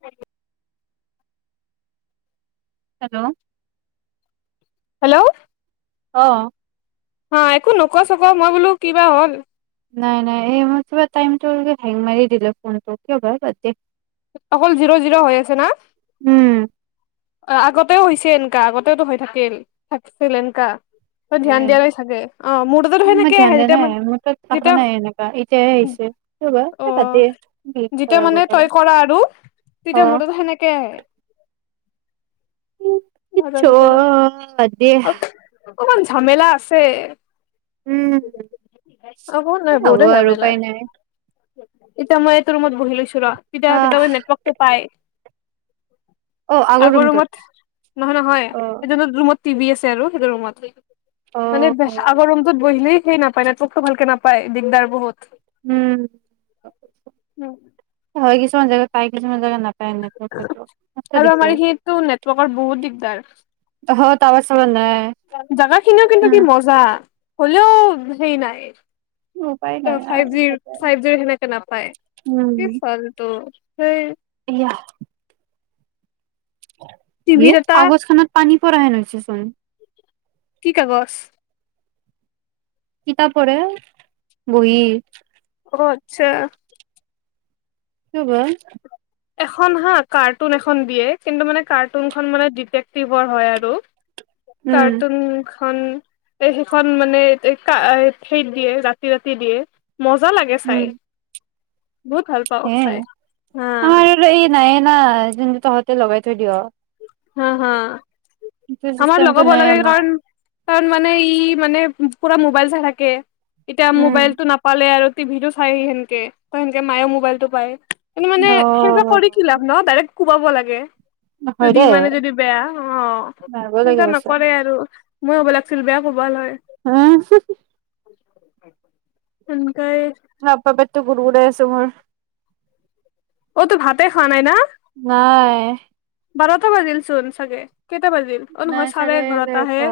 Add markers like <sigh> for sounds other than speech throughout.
হয় hello hello অ' হা একো নক চক মই বোলো কিবা হল নাই নাই এই মইিবা টাইমটো হেংগ মাৰি দিল ফোনটো কিয় ব ব দে অকল জিৰ' জিৰ' হৈ আছে না উম আগতেও হৈছে এ আগতেতো হৈ থাকিল থাকিছিল এনকা উ মই সেনেকে ধ্যান আহে দিয়া যেতিয়া নাই মান মোৰ তাত থা যেতিয়া নাই এনেকুৱা এতিয় আহিছে ৰব অ গত যেতিয়া মানে চৰা তই কৰা আৰু তেতিয়া ম তত সেনেকে উ নাজানো কিয় বা দিয় অকমান ঝমেলা আছে উম স অকমান নহয় হ'ব বহুতে আৰু ঝামেলা উপায় নাই এতিয়া মই এইটো ৰুমত বহিিলোছো কতিয়া আহ নেটৱৰ্কটো পায় অ <inaudible> আগৰ ৰুমটোত ৰুমত নহয় নহয় অ এজন ৰুমত টিভি আছে আৰু সেইটো ৰুমত অ মানে বে আগৰ ৰুমটোত বহিলেই সেই নাপায় নেটৱকটো ভালকে নাপায় দিগদাৰ বহুত উম উম, হয় কিছুমান জেগা পায় কিছমান জো নাপায় এনেকে বস্তুটো মস্ত আৰু আমাৰ দিগদাৰ সটো নেটৱৰ্কৰ বহুত দিগদাৰ কাৱচ নে জাগা খিনিও কিন্তু কি মজা হ'লেও সেই নাই উপায় নাই ফাইভ জিৰ আৰু ফাইভ জিৰ সেনেকে নাপায় কি চল তটো স ইয়া ইে টিভিত এটা আগজ খানাত পানী প হেনছ চোন কি কাগজ কিতাপ পঢ় বহি অ আচ্ছা ক বা এখন হা কাৰ্টুন এখন দিয়ে কিন্তু মানে কাৰ্টুনখন মানে ডিটেক্টিভৰ হয় আৰু উম কাৰ্টুন সখন এ সেইখন মানে ক সেত দিয়ে ৰাতি ৰাতি দিয়ে মজা লাগে উম চাই বহুত ভাল পাওঁ হে চাই। হা আমাৰ এই নাই ন যেম ত য়া লগাই থৈ দিয় হ হা সেইটো আমাৰ চিষ্টেমটো লগাব নাই লাগে আমাৰ কাৰণ কাৰণ মানে ই মানে পুৰা মোবাইল চাই থাকে এতিয়া উম মোবাইলতটো নাপালে আৰু টিভি টো চাইি সেনকে ত সেনকে মায়েও মোবাইল টো পায় কিন্তু মানে অ সেনেকুৱা কৰি কি লাভ ন ডাইৰেক্ট কোবাব লাগে হয় দি দেই মানে যদি বেয়া অ মাৰিব সনো লাগিব চা নকৰে আৰু মই হ'ব লাগছিল বেয়া কবাল হয় <unintelligible> <unintelligible> <unintelligible> টো <unintelligible> অতো ভাতে খোৱা নাই না? নাই। বাৰতা বজিল চোন চাগে। কেইটা বাজিল? অ' নাই নহয় চাৰে এঘাৰটাহে এঘাৰটা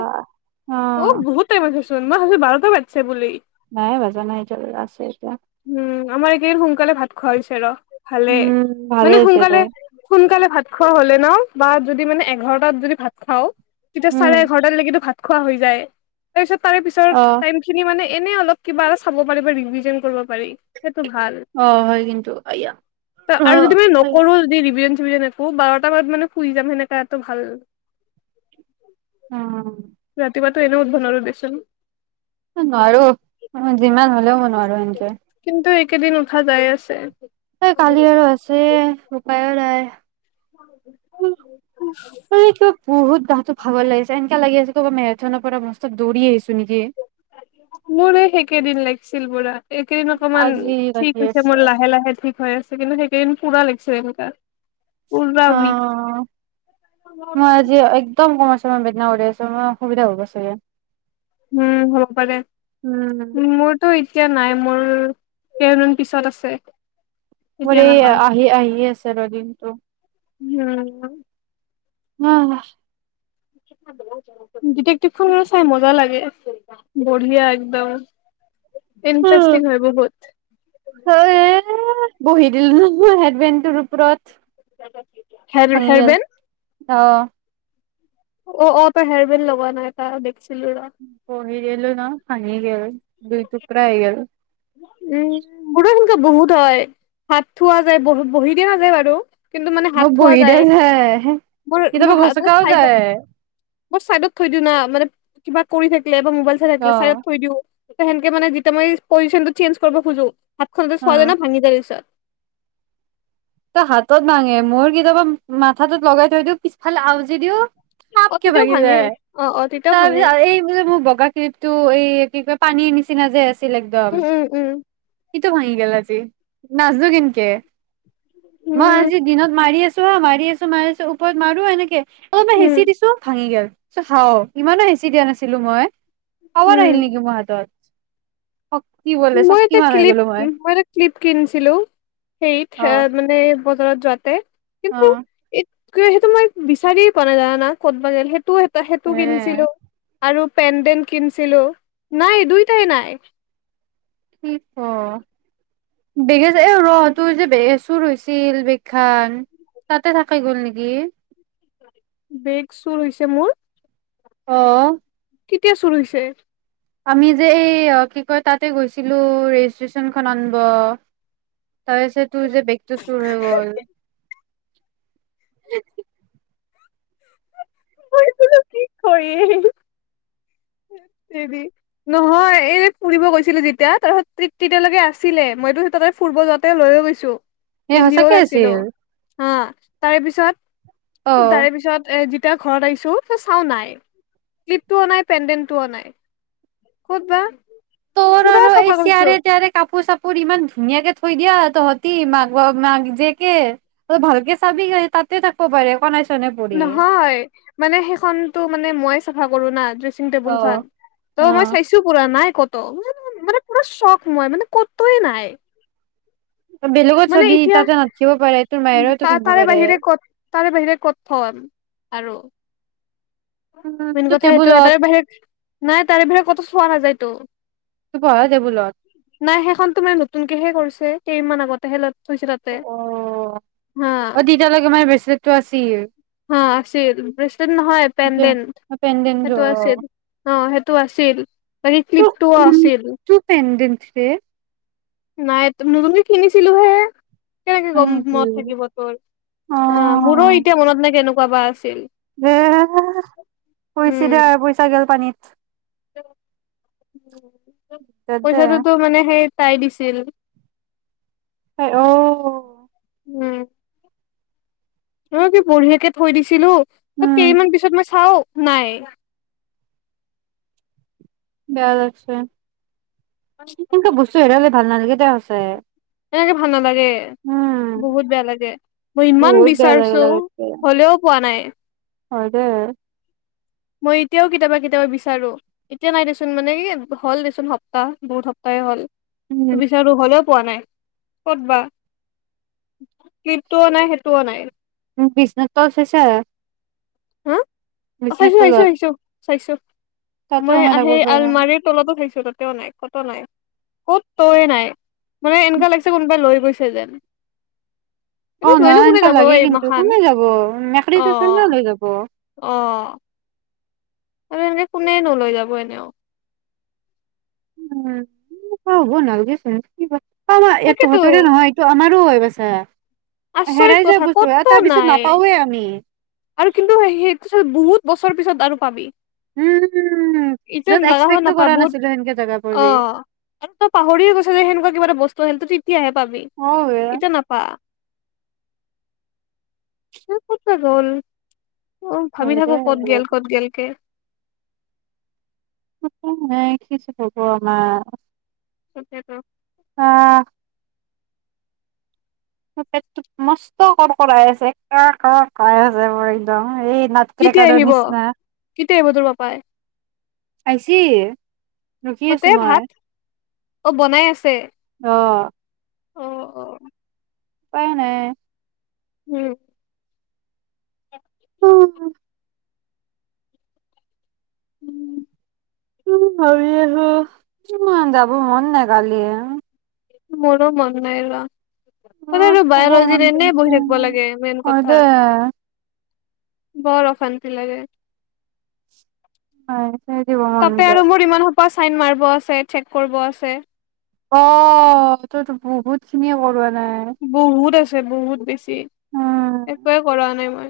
অ', বহুত টাইম আছে মই ভাবছো বাৰটা বাজছে বুলি। নাই বজা নাই <unintelligible> এতিয়া উম আমাৰ এইকেদিন সোনকালে ভাত খোৱা হৈছে ৰ ভালে উম ভালে মানে হৈছে দে সোনকালে, সোনকালে ভাত খোৱা হ'লে ন বা যদি মানে এঘাৰটাত যদি ভাত খাওঁ। তেতিয়া উম চাৰে এঘাৰটালেকেতো ভাত খোৱা হৈ যায় তাপিছত তাৰে পিছত অ টাইম খিনি মানে এনে অলপ কিবা চাব পাৰি বা ৰিভিজন কৰিব পাৰি। সেইটো অ', হয়, কিন্তু আয়া ত', অ আৰু যদি তুমি নকৰোঁ <unintelligible> <unintelligible> একো বাৰটামানত, মানে, শুই যাম। সেনেকাটো ভাল অ'। ৰাতিপুৱাটো এনেও উঠিব নোৱাৰোঁ দেচোন। এ, নোৱাৰোঁ। যিমান হ'লেও মই নোৱাৰোঁ। আৰু এনকে কিন্তু এইকেইদিন উঠা যায় আছে। এই কালি আৰু আছে <unintelligible> উফ্ মানে কিবা বহুত গাটো ভাগৰ লাগিছে। এনেকে লাগি আছে কবা মেৰেথনৰ পৰা মস্ত দৌৰি আহিছো। নেকি মোৰ এহ সেইকেইদিন লাগছিল বুৰা, এইকেইদিন অকমান আজি লাগি ঠিক হৈছে আছে মোৰ লাহে লাহে ঠিক হৈ আছে কিন্তু সেইকেইদিন পুৰা লাগিছে এনেকুৱা। অহ মই আজি একদম কচ অহ বেগনা উৰাইছে মৰ অসুবিধা হ'ব চাগে। উম হ'ব পাৰে, উম মোৰতো এতিয়া নাই মোৰ কেইদিন পিছত আছে। মোৰ এতিয়া এই এই নহয় আহি আহি আছে <unintelligible> ‌ দিনটো <unintelligible> <unintelligible> <unintelligible> ডিটেকটিভ খন চাই মজা লাগে। বঢ়িয়া একদম। ইন্টাৰেষ্টিং হয় বহুত। হয় বহি দিলো ন মই হেজবেণ্ডৰ ওপৰত। হেৰ হেৰবেণ্ড। অহ অ অ তই হেৰবেণ্ড লগোৱা নাই <unintelligible> ৰ বহি দিলো ন ভাঙি গেল। দুই টুকুৰা আহ হৈ গেল উম মোৰো সেনেকুৱা বহুত হয়, হাত থোৱা যায় বহ বহি দিয়া নাযায় বাৰু। কিন্তু মানে হাত মই থোৱা বহি দিয়া যায়, হ মোৰ কেতিয়াবা গচকাও যায়। মই চাইডত থৈ দিও না মানে কিবা কৰি থাকো নাইবা মোবাইল চাই অ থাকিলে চাইত থৈ দিওঁ হে হেনকে মানে যেতিয়া মই পজিশ্যন টো চেঞ্চ কৰিব খোজো। হাত খন যে অ চোৱা যায় ন ভাঙি যায় পিছত তই হাতত ভাঙে মোৰ কেতিয়াবা মাথাটোত লগাই থৈ দিও পিছফালে আউজি দিও। অ থাপকে তেতিয়াও ভাাগি ভাঙে যায়, অ অ তেতিয়াও তাৰ ভাঙে পিছত এই যে মোৰ বগা কিপটো এই কি কয় পানীৰ নিচিনা যে আছে উম উম উম ইটো ভাঙি গেল আজি নাচো কিনকে মই উম আজি দিনত মাৰি আছো মাৰি আছো মাৰি আছোঁ উপৰত মাৰো এনেকে অবা উম হেঁচি দিছো ভাঙি গেল চ হাও ইমানো হেঁচি দিয়া নাছিলো মই আবাৰ উম আহিল নেকি মহাতত মই এটা ক্লিপ মই এটা ক্লিপ কিনিছিলো হেত সেয়া মানে বজাৰত যোৱাতে অ কিয় সেইটো মই বিচাৰিয়ে পোৱা নাই জানানা ক'তবা ৰেল সেটো সেইটো তা সেইটো হে কিনিছিলো আৰু পেণ্ডেণ্ট কিনছিলো নাই দুইটাই নাই কি ক অ বেগেযে এ ৰহ তোৰ যে বেগ চুৰ হৈছিল বেগ খান তাতে থাকাই গ'ল নেকি বেগ চুৰ হৈছে মোৰ অ কেতিয়া চুৰ হৈছে আমি যে এই কি কয় তাতে গৈছিলো ৰেজিষ্ট্ৰেচন খন আনব তাৰেছে তোৰ যে বেগটো চুৰ হৈ গল উমহ হু উম হু হু বহিতুলৈ কি কৰিম হেত বেবি নহয় এইযে ফুৰিব গৈছিলো যেতিয়া তাৰহাতত তেতিয়ালৈকে আছিলে মইতো তাতে ফুৰিব যাওঁতে লৈয়ে গৈছো এ সঁচাকে হৈ আ তাৰে পিছত তাৰে পিছত এ জিপ এতিয়া ঘৰত আহিছো ত চাও নাই ক্লিপটো নাই পেণ্ডেনটোও নাই ক'ত বা তোৰ পুৰা আৰু এই চাফা কৰিছো চেয়াৰে তিয়াৰে কাপোৰ চাপোৰ ইমান ধুনীয়াকে থৈ দিয়া তহঁতি মাক মাক জে কে ত ভালকে চাবি তাতে থাকব পাৰে কোৱা নাই নহয় মানে সেইখনতো মানে মই চাফা কৰো না দৃচ সিং অ টেবুলখন ত মই অ চাইছো পুৰা নাই ক মান পৰা শখময় মান কতই নাই <unintelligible> বেলেগত মানে চাবি এতিয়া তাতে নাথকিব পাৰে তোৰ ত মায়েৰেতো পিন্ধিব তাৰে পাৰে বাহিৰে কত তাৰে বাহিৰে কত থম আৰু উম মেইন তোৰ কথা সেইটোহে টেবুলত তাৰে বাহিৰে নাই তাৰে বাহিৰে কতো চোৱা নাযায় ত তোৰ পঢ়া টেবুলত নাই সেইখন তোমাৰ নতুনকেহে কৰিছে কেইমান আগতে হে লল থৈছিলা তে অ না অ তেতিয়ালৈকে মানে ব্ৰেচলেটটো আছিল হা আছিল ব্ৰেচলেট নহয় সেই পেনডেণ্টটো অ আ অ সেইটো আছিলপ আ ন্দঞ্চ দে নাই নতুনক কিনিছিলো হে কেনেকে হয় গম নেকি মত থাকিব তোৰ অ হ মোৰো এতিয়া মনত নাই কেনেকুৱা বা আছিল হ শুইছ দে আৰু পইচা গল পানীত বাদ দে পইচাটোোতো মানে সেই তাই দিছিল হয় অ উম অ কি বঢ়িয়াকে থৈ দিছিলো ত উম কেইমান পিছত মই চাও নাই বেয়া আছে তেন্ত বুস্ত হে লগ ভাল নালকিতে আছে এনেকে ভাল নালাগে বহুত বেয়া লাগে মই ইমান বহুত বেয়া লাগে বিচাৰছো হলেও পোৱা নাই অদে মই এতিয়াও কেতিয়াবা কেতিয়াবা বিচাৰো এতিয়া নাই দেচোন মানে কি হ'ল দেচোন সপ্তাহ বহুত সপ্তাহ হ'ল উম বিচাৰো হ'লে পোৱা নাই ক'ত বা কিটোও নাই সেইটোও নাই বিিজনেছটো আছেছে হম অ চাইছো আহাইছো আহিছো চাইছো তাতে মই সোমাই আহে থাকিব পাৰে ন আলমাৰীৰ তলতো খাইছো তাত ক নাই ক'ত নাই ক'ত তয়ে নাই মানে এনেুৱা লাগিছে কোনোবাই লৈ গৈছে যেন অ কিন্তু না লৈনো কোনে এনো যাব লাগে এই কিন্তু মাখান কোনে যাব মেী চ ন লৈ যাব আহ আৰু এনেকে কোনে নলৈ যাব এনেও উম কব নালগে চিবা অমাৰ এই তাকেতো তহতৰে নহয় এইটো আমাৰ হৈ মছে আচৰিত হেৰাাই যায় কথা বুজ্ত ব ক'তো তাৰ পিছত নাই নাপাৱওৱে আমি আৰু কিন্তু সেইটো বহুত বছৰ পিছত আৰু পাবি উম এতিয়া য'ত লগা হ এক্সপেক্টটো নাপায় কৰা বহুত নাছিলো সেনকে জেগা অ পৰিবি আৰু ত পাহৰিয়ে গৈছে যে সেনেকুৱা কিবা এটা বস্তু আহিল এতিয়াহে পাবি অ বে ইতিয়া নাপা সি কতে গ'ল অ ভাবি হয় দে থাকো কত গেল কত গেল কে পইচা নাই কিযে হব আমাৰ তাকে থৌ আহ মষ্ট কৰা কৰাই আছে কৰ কৰ কৈ আছে একদম এই নাট কেতিয়া ক্ৰেকাৰৰ আহিব নিচিনা কেতিয়া আহিব তোৰ পাপাই আইছি এ ততে ভাত অ বনাই আছে অ অ অ উপাই নাই উম উ উম উ ভাবি আছো মোৰ যাব মন নাই কালি মোৰ মন নাই যোৱা সদায় ইমান তো শুব মন বায়লজিত এনেই গৈছে বহি থাকিব লাগে মেইন হয় দে কথা বৰ অশান্তি লাগে হয় তাতে আৰু মোৰ ইমান পা চাইন মাৰিব আছে চেক কৰিব আছে অ তইতো বহুত খিনিয়ে কৰোৱা নাই বহুত আছে বহুত বেছি উম একোৱে কৰা নাই মই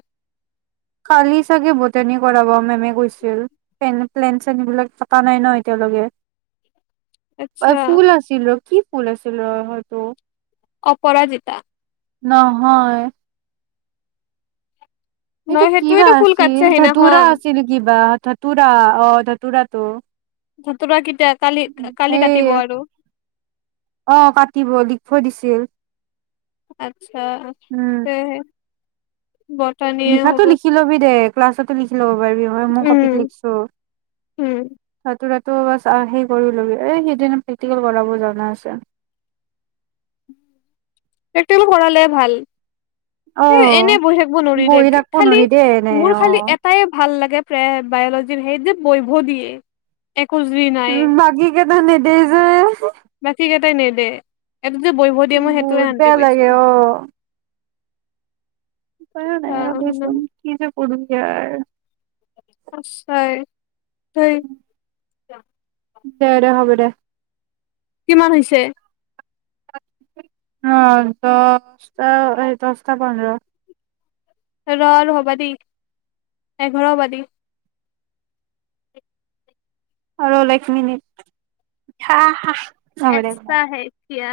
কালি চাগে বটানী কৰাব মেমে কৈছিল পেন প্লেন চেন বিলাক কতা নাই ন এতিয়ালৈকে আচ্ছা অ ফুল আছিল ৰ কি ফুল আছিল ৰ হয়তো অপৰাজিতা নহয় এইটো নহয় কিবা সেইটোয়েতো ফুল কাটছে আছিল ধতুৰা সেইদিনাখন আছিল কিবা ধতুৰা অ ধতুৰাটো ধতুৰা কেতিয়া কালি কালি এ কাটিব আৰু অ কাটিব লিখিব দিছিল আচ্ছা উম তে লিখাতো লিখি লবি দে ক্লাছতো লিখি লব পা পাৰিবি মই কপিত উম লিখিছো উম ধতুৰাটো ত' ব সেই কৰিলবি এই সেইদিনা প্ৰেক্টিকেল কৰাব জানা আছে পালে ভাল অ এ, এনে বহি থাকিব নোৱাৰি দে। বহি থাকিব খালি নোৱাৰি দেই এনে মোৰ অ খালি এটাই ভাল লাগে, প্ৰায় বায়'লজি সেই যে বহিব দিয়ে একো জুই নাই <unintelligible> নেদেই যে বাকী কেইটাই নে দেই এইটোত যে বহিব দিয়ে, মই সেইটোৱেই বহুত শান্তি বেয়া লাগে পাইছোঁ। উপায়ও নাই আৰু দেচোন। কিন্তু <inaudible> আচ্ছাই তই <inaudible> দে দে, হ'ব দে। কিমান হৈছে অ' দহটা দহটা পন্ধৰা ৰ আৰু হ'বা দেই এঘাৰ হ'বা দি আৰুলে এক মিনিটা এছা হ এতিয়া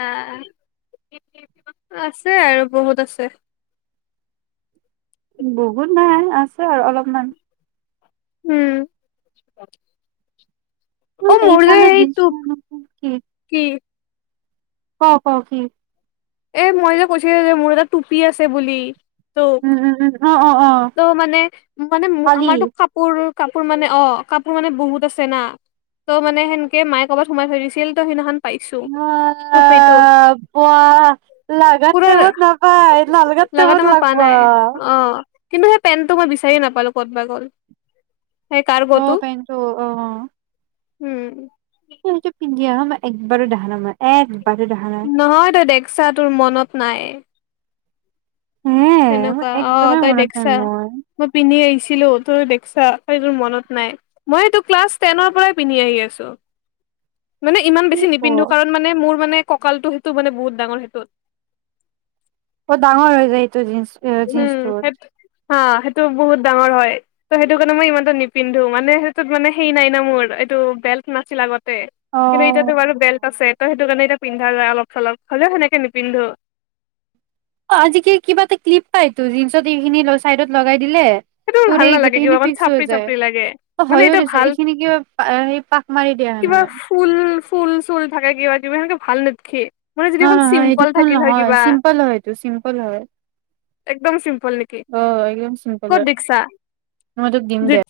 আছে আৰু বহুত আছে বহুত নাই আছে আৰু অলপমান উম অ মোৰ যে এইফালে জ সেই টোপ কি কি ক প কি এ মই যে কৈছো যে মোৰ এটা টুপি আছে বুলি ত উম উম উম অ', অ', অ', ত' মানে মানে কালি আমাৰতো কাপোৰ কাপোৰ মানে অ কাপোৰ মানে বহুত আছে না ত' মানে সেনকে মায়ে কৰ'ৰবাত সোমাই থৈ দিছিল ত সেইদিনাখন পাইছো অ টুপিটো বোৱা পুৰা লাগাততে বত নাপাই লালগাত লগা বত টাইমত পোৱা লাগব নাই অ কিন্তু সেই পেণ্টটো মই বিচাৰিয়ে নাপালো ক'ত বা গ'ল সেই অ কাৰ্গোটো পটোো অ অ উম! স সেইটো পিন্ধি অহা ম একবাৰো ডান মই এক নহয় তই দেখছা তোৰ মনত নাই হে মই সেনেকুৱা অ একদমেই তই মনত নাই দেখছা মোৰ মই পিন্ধি আহিছিলো ত ম ন মই্ানৰ পৰান্ধ মানে ইমান কি বেছি ক নিপিন্ধো কাৰণ মানে মোৰ মানে কঁকালটো সেইটো মানে বহুত ডাঙৰ সেইটোত বহত ডাঙৰ হৈ যায় জিন্ এ উম জিন্সটো সেই হা সেইটো বহুত ডাঙৰ হয় ত সেইটো কাৰণে মই ইমানো নিপিন্ধো মানে সেইটোত মানে সেই নাই না মোৰ এইটো বেল্ট নাছিল আগত অ'। কিন্তু ইতিয়াতে বাৰু বেল্ট আছে ত সেইটো কাৰণে এতিয়া পিন্ধা যায় অলপ চলপ হ'লেও সেনেকে নিপিন্ধো অ আজি কি কিবা এটা ক্লিপ পায় তো জিন্চত এইখিনি চাইডত লগাই দিলে সেইটো দৰে ভাল নালাগে গোটেইখিনি কিবা অকণ ফিক্স হৈ চাপৰি যায় চাপৰি লাগে অ মানে হয়য়ো এতিয়া দিছ ভাল এইখিনি কিবা স পাক মাৰি দিয়া হে কিবা নহয় ফুল ফুল চুল থাকে কিবা কিবা এনেকে ভাল নেদ খে নহ ন ন এইটো ফুল নহয় চিম্পল হয় এইটো চিম্পল হয় একদম চিম্পল নেকি অ একদম চি্প ক'ত দেছা